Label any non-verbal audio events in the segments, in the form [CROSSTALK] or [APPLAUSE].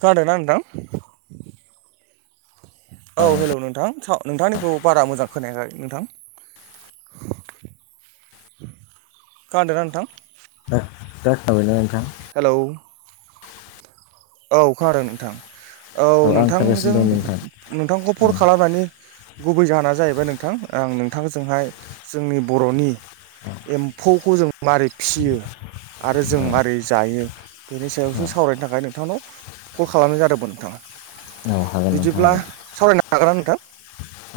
खोनादोना नोंथां? औ हेलौ नोंथां नोंथांनिखौ बारा मोजां खोनायाखै। नोंथां खोनादोंना नोंथां? जाखाबायना नोंथां। हेलौ औ खानादों नोंथां। औ आं खोनागासिनो नोंथांजों दं नोंथां नोंथांखौ फन ओं खालामनायनि गुबै जाहोना जाहैबाय नोंथां आं नोंथांजोंहाय जोंनि बर'नि एम्फौखौ जों मारै फिसियो आरो जों माबारै जायो बेनि सायावसो सावरायनो थाखाय नोंथांनाव कल खालामनाय जादोंमोन नोंथां औ औ हागोन नोंथां बिदिब्ला हागोन सावरायनो हागोना नोंथां?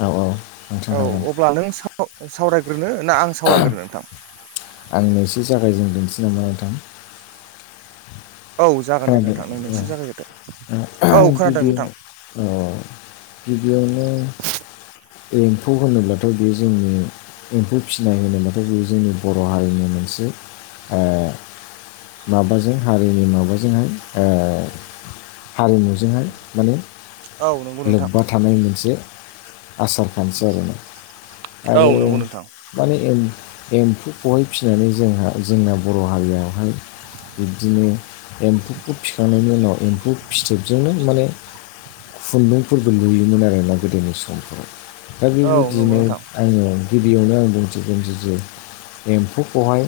औ औ नोंथां औ हागोन अब्ला नों साव सावरायग्रोनो ना आं सावरायग्रोनो नोंथां आंनो एसे जागायजेग्रोनोसै नामा नोंथां? औ जागोन दे नोंथां नोंनो एसे जागायग्रोदो। औ आं खोनादों गिबियाव नोंथां औ गिबियावनो एम्फौ होनोब्लाथ' बेयो जोंनि एम्फौ फिसिनाय होनोबथाय बेयो जोंनि बर' हारिनि मोनसे ओ माबाजों हारिनि माबाजोंहाय ओ हारिमु जोंहाय माने औ नंगौ नोंथां लोब्बा थानाय मोनसे आसार खान्थि आरोना औ आरो नंगौ नोंथां माने एम्फौखौहाय फिनानै जोंहा जोंना बर' हारिया बिब्दिनो एम्फौखौ फिखांनायनि उनाव एम्फौ फिथोब जोंनो माने खुन्दुंफोरबो लुयोमोन आरोना गोदोनि समफोराव। दा औ नंगौ बेबायदिनो नोंथां आङो गिबियावनो आं बुं [UNINTELLIGIBLE] एम्फौखौहाय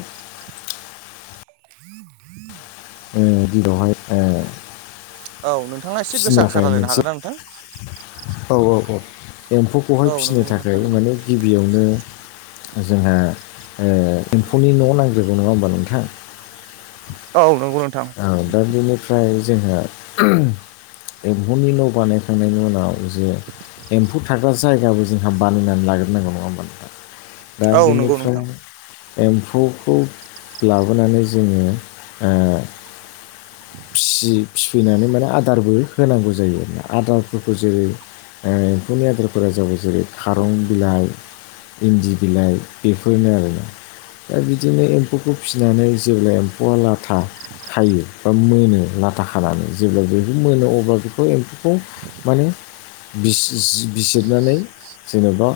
[INAUDIBLE] [UNINTELLIGIBLE] औ नोंथाङा एसे फिसिनो गोसा गोसा थाखाय राय्लायनो मोनसे हागोन ना नोंथां? औ औ औ एम्फौखौहाय औ फिसिनो नंगौ नोंथां थाखाय थारैनो माने गिबियावनो जोंहा ओ एम्फौनि न' नांग्रोगौ नङा होमबा नोंथां? औ नंगौ नोंथां ओ दा बिनिफ्राय जोंहा एम्फौनि न' बानायखांनायनि उनाव जे एम्फौ थाग्रा जायगाबो जोंहा बानायनानै लाग्रनांगौ नङा होमबा नोंथां दा औ नंगौ नोंथां बेनिफ्राय एम्फौखौ लाबोनानै जोङो ओ फिसि फिफैनानै माने आदारबो होनांगौ जायो आरो आदारफोरखौ जेरै ओ एम्फौनि आदारफोरा जाबाय जेरै खारं बिलाइ इन्दि बिलाइ बेफोरनो आरोना। दा बिदिनो एम्फौखौ फिसिनानै जेब्ला एम्फौआ लाथा खायो बा मोनो लाथा खानानै जेब्ला जुदि मोनो अब्ला बेखौ एम्फौखौ माने बिसिस बिजिरनानै जेनेबा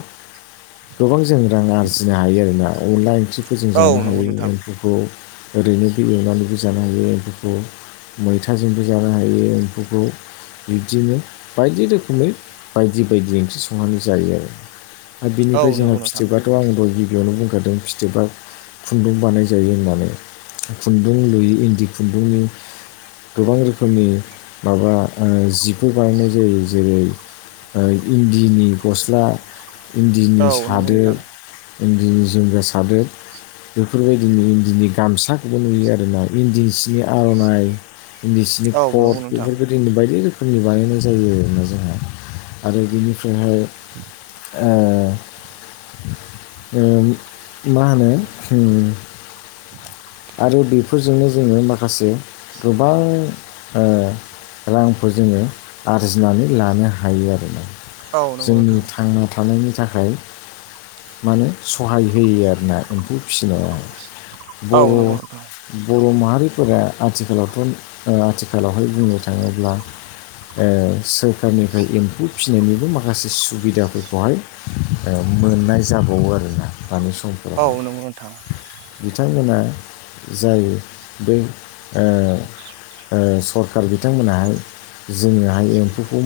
गोबां जों रां आरजिनो हायो आरोना अनला ओंख्रि फोरजों औ जानो नंगौ हायो नोंथां एम्फौखौ ओरैनोबो एवनानैबो जानो हायो एम्फौ खौ मैथाजोंबो जानो हायो एम्फौखौ। बिब्दिनो बायदि रोखोमै बायदि बायदि ओंख्रि संनानै जायो आरो। आरो औ बिनिफ्राय जोंहा नंगौ नोंथां फिथोबाथ' आं दहाय बेयावनो बुंखादों फिथोबा खुन्दुं बानाय जायो होननानै खुन्दुं लुयो इन्दि बुंनि गोबां रोखोमनि माबा ओ जिखौ बानायनाय जायो जेरै ओ इन्दिनि गस्ला औ इन्दिनि नंगौ सादोर नोंथां इन्दि बेफोरबायदिनो इन्दिनि गामसाखौबो नुयो आरो ना इन्दि आर'नाइ इन्दिसिनि औ नंगौ कट नोंथां बेफोरफोरखौ जोंनि बायदि रोखोम फोरनि बानायनाय जायो आरोना जोंहा आरो बिनिफ्रायहाय ए ओ मा होनो आरो बेफोरजोंनो जोङो माखासे गोबां ओ रांखौ जोङो आरजिनानै लानो हायो आरो ना। औ नंगौ जोंनि नोंथां थांना थानायनि थाखाय माने सहाय होयो आरो ना एम्फौ फिसिनाया। फिनाया बर' बर' मा माहारिफोरा आथिखालावथ' आथिखालावहाय बुंनो थाङोब्ला ओ सोरखारनिफ्राय एम्फौ फिसिनायनिबो माखासे सुबिदाफोरखौहाय ओ मोननाय जाबावो आरोना दानि औ समफोरावहाय नंगौ नोंथां बिथां मोना जाय बे ओ ओ सरखार बिथांमोनाहाय जोङोहाय एम्फौखौ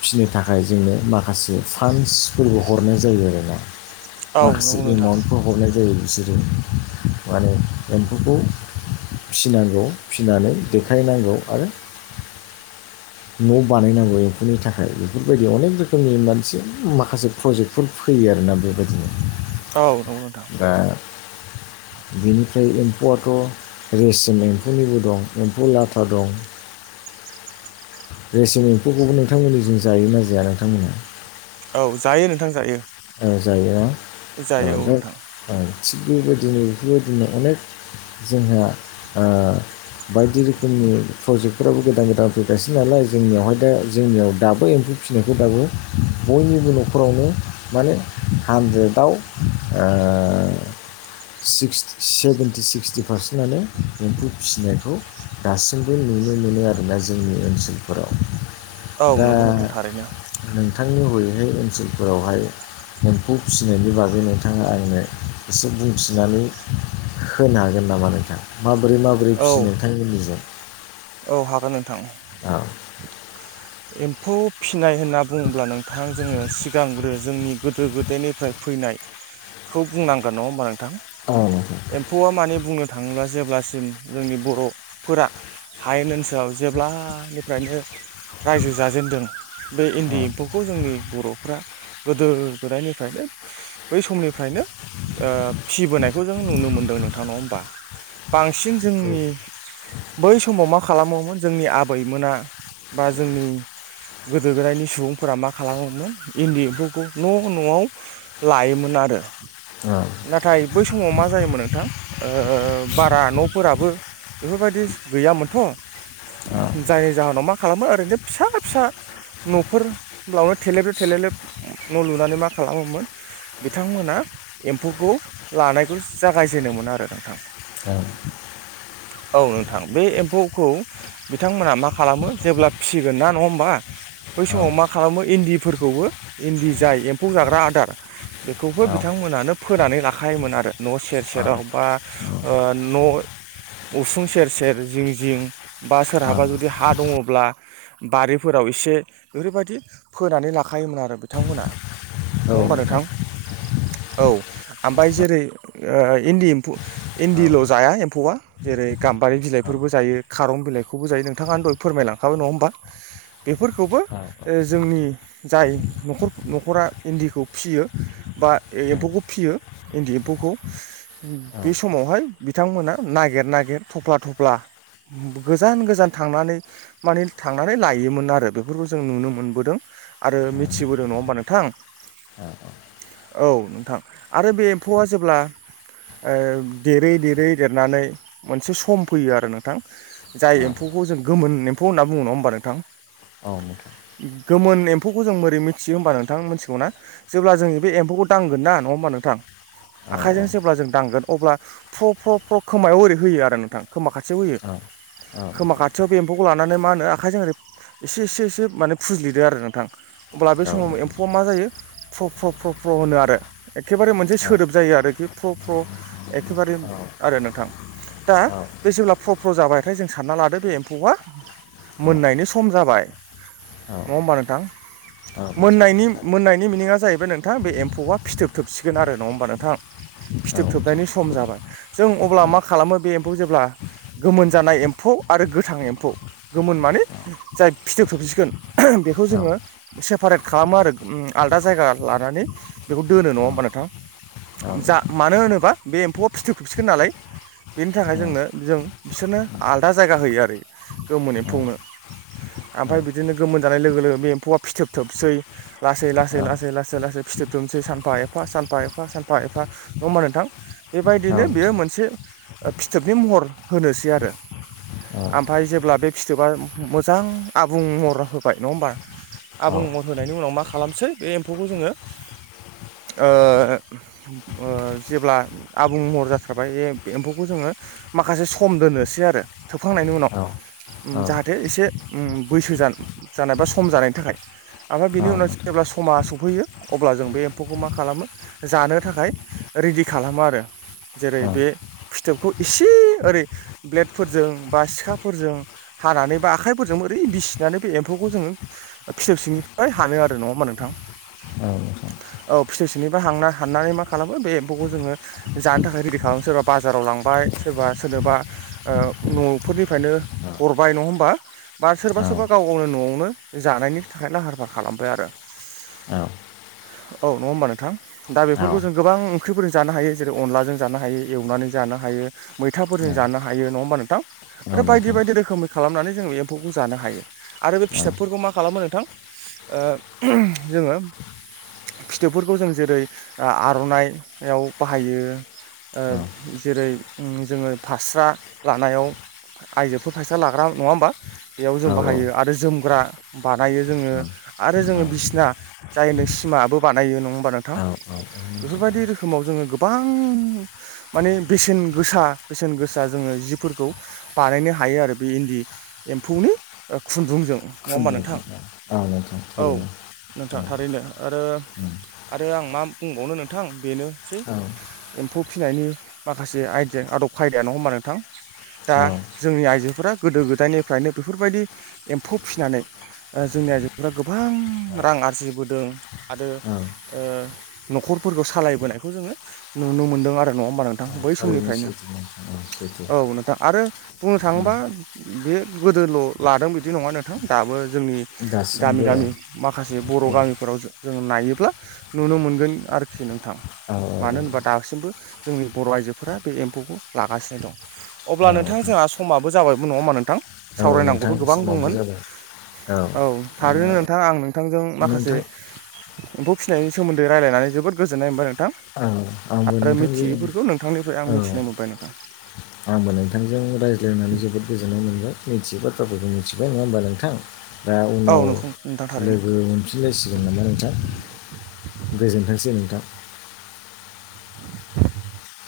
फिसिनो थाखाय जोंनो माखासे फान्सफोरबो हरनाय जायो आरोना माखासे एमाउन्टफोर हरनाय जायो बिसोरो माने एम्फौखौ फिनांगौ फिनानै देखायनांगौ आरो [INAUDIBLE] न' बानायनांगौ एम्फौनि थाखाय बेफोरबायदि अनेक रोखोमनि मोनसि माखासे प्रजेक्टफोर फैयो आरो ना बेबायदिनो औ नंगौ नोंथां। दा बेनिफ्राय एम्फौआथ' रेसिम एम्फौनिबो दं एम्फौ लाथा दं। [INAUDIBLE] रेसिम एम्फौखौबो नोंथांमोननि जों जायोना जाया नोंथांमोना? औ जायो नोंथां जायो। ओ जायो न जायो औ नोंथां थिग बेबायदिनो बेफोरबायदिनो अनेक जोंहा ओ बायदि रोखोमनि प्रजेक्टफोराबो गोदान गोदान फैगासिनो नालाय जोंनियावहाय दा जोंनियाव दाबो एम्फौ फिसिनायखौ दाबो बयनिबो न'खरावनो माने हानद्रेदाव ओ सिक्स सेभेेनटि सिक्सटि पारसेन्टआनो एम्फौ फिसिनायखौ दासिमबो नु नुनो मोनो आरोना जोंनि औ ओनसोलफोराव दा नंगौ नोंथां थारैनो नों थांनि हरैहाय ओनसोलफोरावहाय एम्फौ फिसिनायनि बागै नोंथाङा आंनो एसे बुंथिनानै होनो नो हागोन नामा नोंथां माबोरै माबोरै औ फिसियो नोंथांनि निजों औ हागोन नोंथां औ एम्फौ फिनाय होनना बुङोब्ला नोंथां जोङो सिगांग्रो जोंनि गोदो गोदायनिफ्राय फैनायखौ बुंनांगोन नङा होनबा नों थां औ नोंथां एम्फौआ माने बुंनो थाङोब्ला जेब्लासिम जोंनि बर'फोरा हायेन ओनसोलाव जेब्लानिफ्रायनो रायजो जाजेनदों बे इन्दि एम्फौखौ जोंनि बर'फ्रा गोदो गोदायनिफ्रायनो बै समनिफ्रायनो ओ फिबोनायखौ जों नुनो मोनदों नोंथां नङा होमबा बांसिन जोंनि बै समाव मा खालामोमोन जोंनि आबैमोना बा जोंनि गोदो गोदायनि सुबुंफोरा मा खालामोमोन इन्दि एम्फौखौ न' न'आव लायोमोन आरो औ नाथाय बै समाव मा जायोमोन नोंथां? बारा न'फोराबो बेफोर बायदि गैयामोनथ'? जायनि जाहोनाव मा खालामो ओरैनो फिसा फिसा न'फोर बावनो थेलेब लेब थेलेब लेब न' लुनानै मा खालामो मोन बिथांमोना एम्फौखौ लानायखो जागाय जेनोमोन आरो नोंथां। दा औव नोंथां बे एम्फौखौ बिथांमोना मा खालामो? जेब्ला फिसिगोन ना नङा होमबा बै औ समाव मा खालामो इन्दिफोरखौबो इन्दि जाय एम्फौ जाग्रा आदार बेखौबो औ बिथां बिथां मोनानो फोनानै लाखायोमोन आरो न' सेर सेराव बा ओ न' उसुं सेर सेर जिं जिं बा नोंथां सोरहाबा जुदि हा दङ अब्ला बारिफोराव एसे ओरैबायदि फोनानै लाखायोमोन आरो बिथांमोना। औ नङा होमबा नोंथां। औव ओमफ्राय जेरै ओ इन्दि एम्फौ इन्दिल' जाया [UNINTELLIGIBLE] एम्फौवआ जेरै गाम्बारि बिलाइफोरबो जायो खारं बिलाइखौबो जायो नोंथाङा दहाय फोरमायलां [UNINTELLIGIBLE] होमबा बेफोरखौबो जोंनि जाय न'खर, न'खरा इन्दिखौ फिसियो बा एम्फौखौ फियो इन्दि एम्फौखौ [INAUDIBLE] बे समावहाय बिथांमोना नागिर नागिर थफ्ला थफ्ला अब्ला गोजान गोजान थांनानै माने थांनानै लायोमोन आरो बेफोरखौ जों नुनो मोनबोदों आरो मिथिबोदों नङा होमबा नोंथां? औ [INAUDIBLE] औ नोंथां। आरो बे एम्फौआ जेब्ला ओ देरै देरै देरनानै मोनसे सम फैयो आरो नोंथां [INAUDIBLE] जाय एम्फौखौ जों गोमोन एम्फौ होनना बुङो नङा होमबा नोंथां? गोमोन एम एम्फौखौ जों मिथियो होमबा नोंथां मिथिगौना? जेब्ला जोंङो बे एमखौ दांगोन नङा होनोमबा नोंथां आखाइजों जेब्ला जों दांगोन अब्ला फ्र' फ्र' फ्र' खोमायाव ओरै होयो आरो नोंथां खोमा खाथियाव होयो। खोमा खाथियाव बे एम्फौखो आखौ लानानै मा होनो आखाइजों ओरै एसे एसे एसे माने फुजलिदो आरो नोंथां। अब्ला बे औ समाव नोंथां एम्फौआ मा जायो फ्र' फ्र' फ्र' फ्र' होनो आरो। एखेबारे मोनसे औ सोदोब जायो आरोखि। फ्र' फ्र' एखेबारे औ आरो नोंथां। दा बे जेब्ला फ्र' फ्र' जाबायथाय जों सानना लादो बे एम्फौआ मोननायनि सम जाबाय। औ नङा होमबा नोंथां? औ नोंथां मोननायनि, मोननायनि मिनिआ जाहैबाय नोंथां बे एम्फौआ फिथोब थोबसिगोन आरो नङा होमबा नोंथां? औ फिथोब नोंथां थोबनायनि सम जाबाय। जों अब्ला मा खालामो बे एम्फौ जेब्ला, गोमोन जानाय एम्फौ आरो गोथां एम्फौ गोमोन माने जाय फिथोब थोबसिगोन [INAUDIBLE] बेखौ औ जोंङो सेपारेट खालामो आरो। आलदा जायगा लानानै बेखौ दोनो नङा होमबा नोंथां? औ [INAUDIBLE] जा नोंथां मानो होनोबा बे एम्फौआ फिथो खोबसिगोन नालाय? बेनि थाखाय औ जोंनो जों बिसोरनो आलादा जायगा होयो आरो गोमोनो एम्पौनो। औ ओम फ्राय बिदिनो गोमोन जानाय लोगो लोगो बे एम्फौआ फिथोब थोबनोसै। लासै, नोंथां औ लासै, लासै, लासै, लासै [UNINTELLIGIBLE] फिथोब थोबनोसै। सानफा एफा, सानफा एफा, सानफा एफा नङा होमबा नोंथां? नोंथां औ नोंथां औ नोंथां औ बेबायदिनो बेयो मोनसे [INAUDIBLE] फिथोबनि महर होनोसै आरो। ओमफ्राय जेब्ला बे फिथोबा मोजां आबुं महर होबाय नङा हमबा? आबुं महर होनायनि उनाव मा खालामनोसै बे एम्फौखौ जोंङो ओ ओ जेब्ला आबुं महर जाथारबाय बे एम्फौखौ जोंङो [INAUDIBLE] माखासे सम दोननोसै आरो थोबखांनायनि उनाव। जाहाथे एसे उम्म बैसो जानाय बा सम जानायनि थाखाय। आमफाय बेनि उनाव जेब्ला समा स फैयो अब्ला जों बे एम्फौखौ मा खालामो जानो थाखाय रेडि खालामो आरो। जेरै औ बे फिथोबखौ इसे ओरै ब्लेडफोरजों बा सिखा फोरजों हानानै बा आखाइफोरजों ओरै बिसिनानै बे एम्फौखौ जोङो फिथोब सिंनिफ्राय हानो आरो नङा होमबा नोंथां? औ औ फिथोब सिंनिफ्राय हांना हाननानै मा खालामो बे एम्फौखौ जोङो जानो थाखाय रेडि खालामो सोरबा बाजाराव लांबा सोरबा सोरनोबा ओ न'फोरनि फ्रायनो हरबाय नङा होनबा बा सोरबा नोंथां सोरबा गाव गावनो न'आवनो जानायनि थाखाय लाहार फाहार खालामो। बाय आरो औ। औ नङा होमबा नोंथां दा बेफोरखौ जों गोबां ख्रिफोरजों जानो हायो जेरै अनदलाजों जानो हायो एवनानै जानो हायो। मैथाफोरजों जानो हायो नङा होमबा नोंथां आरो बायदि बायदि रोखोमै खालामनानै जों बे एम्फौखौ जानो हायो आरो बे फिथाबफोरखौ मा खालामो नोंथां? ओ जोङो फिथोबफोरखौ जों जेरै ओ आर'नायाव बाहायो। ओ जेरै जोङो फास्रा लानायाव आइजोफोर फायसा लाग्रा नङा होमबा बेयाव जों बाहायो आरो जोमग्रा बानायो जोङो आरो जोङो बिसिना जाय नों सिमाबो बानायो नङा होमबा नोंथां? बेफोरबायदि रोखोमाव जोङो गो बां माने बेसेन गोसा बेसेन गोसा जोङो जिफोरखौ बानायनो हायो आरो बे इन्दि एम्फौनि खुन्दुंजों। नङा होमबा नोंथां औ [UNINTELLIGIBLE] नोंथां थारैनो आरो उम आरो आं मा बुंबावनो नोंथां बेनोसै औ एम्फौ फिसिनायनि माखासे आइदिया आदब खायदाया नङा होमबा नोंथां दा जोंनि आइजोफोरा गोदो गोदायनिफ्रायनो बेफोरबायदि एम्फौ फिसिनानै जोंनि आइजोफोरा गोबां रां आरजिबोदों आरो औ ओ न'खरफोरखौ सालायबोनायखौ जोङो नुनो मोनो। नो आरो नङा होमबा नोंथां बै थारैनो समनिफ्रायनो सैथो नोंथां औ सैथो औ नोंथां। आरो बुंनो उम थाङोबा बे गोदोल लादों बिदि नङा नोंथां दाबो जोंनि गामि दासिमबो औ गामि माखासे बर' गामिफोराव जों नायोब्ला नुनो मोनगोन आरोखि नोंथां औ मानो होनोबा दासिमबो जोंनि बर' आइजोफोरा बे एम्फौखौ लागासिनो दं अब्ला नोंथां जोंहा समाबो जाबाय। नङा होमबा नोंथां औ नोंथां सावरायनांगौथ गोबां समाबो दंमोन जाबाय औ थारैनो नोंथां आं नोंथांजों माखासे नोंथां एम्फौ फिसिनायनि सोमोन्दै रायलायनानै जोबोद गोजोननाय मोनबाय नोंथां। औ आंबो आरो नोंथांजों मिथियैफोरखौ नोंथांनिफ्राय आं औ मिथिनो मोनबाय नोंथां। आंबो नोंथांजों रायज्लायनानै जोबोद गोजोन्नाय मोनबाय मिथियै बाथ्राफोरखौ मिथिबाय नङा होमबा नोंथां। दा औ उनाव नोंखौ नोंथां थारैनो लोगो मोनफिनलायसिगोन नामा नोंथां। गोजोनथोंसै नोंथां।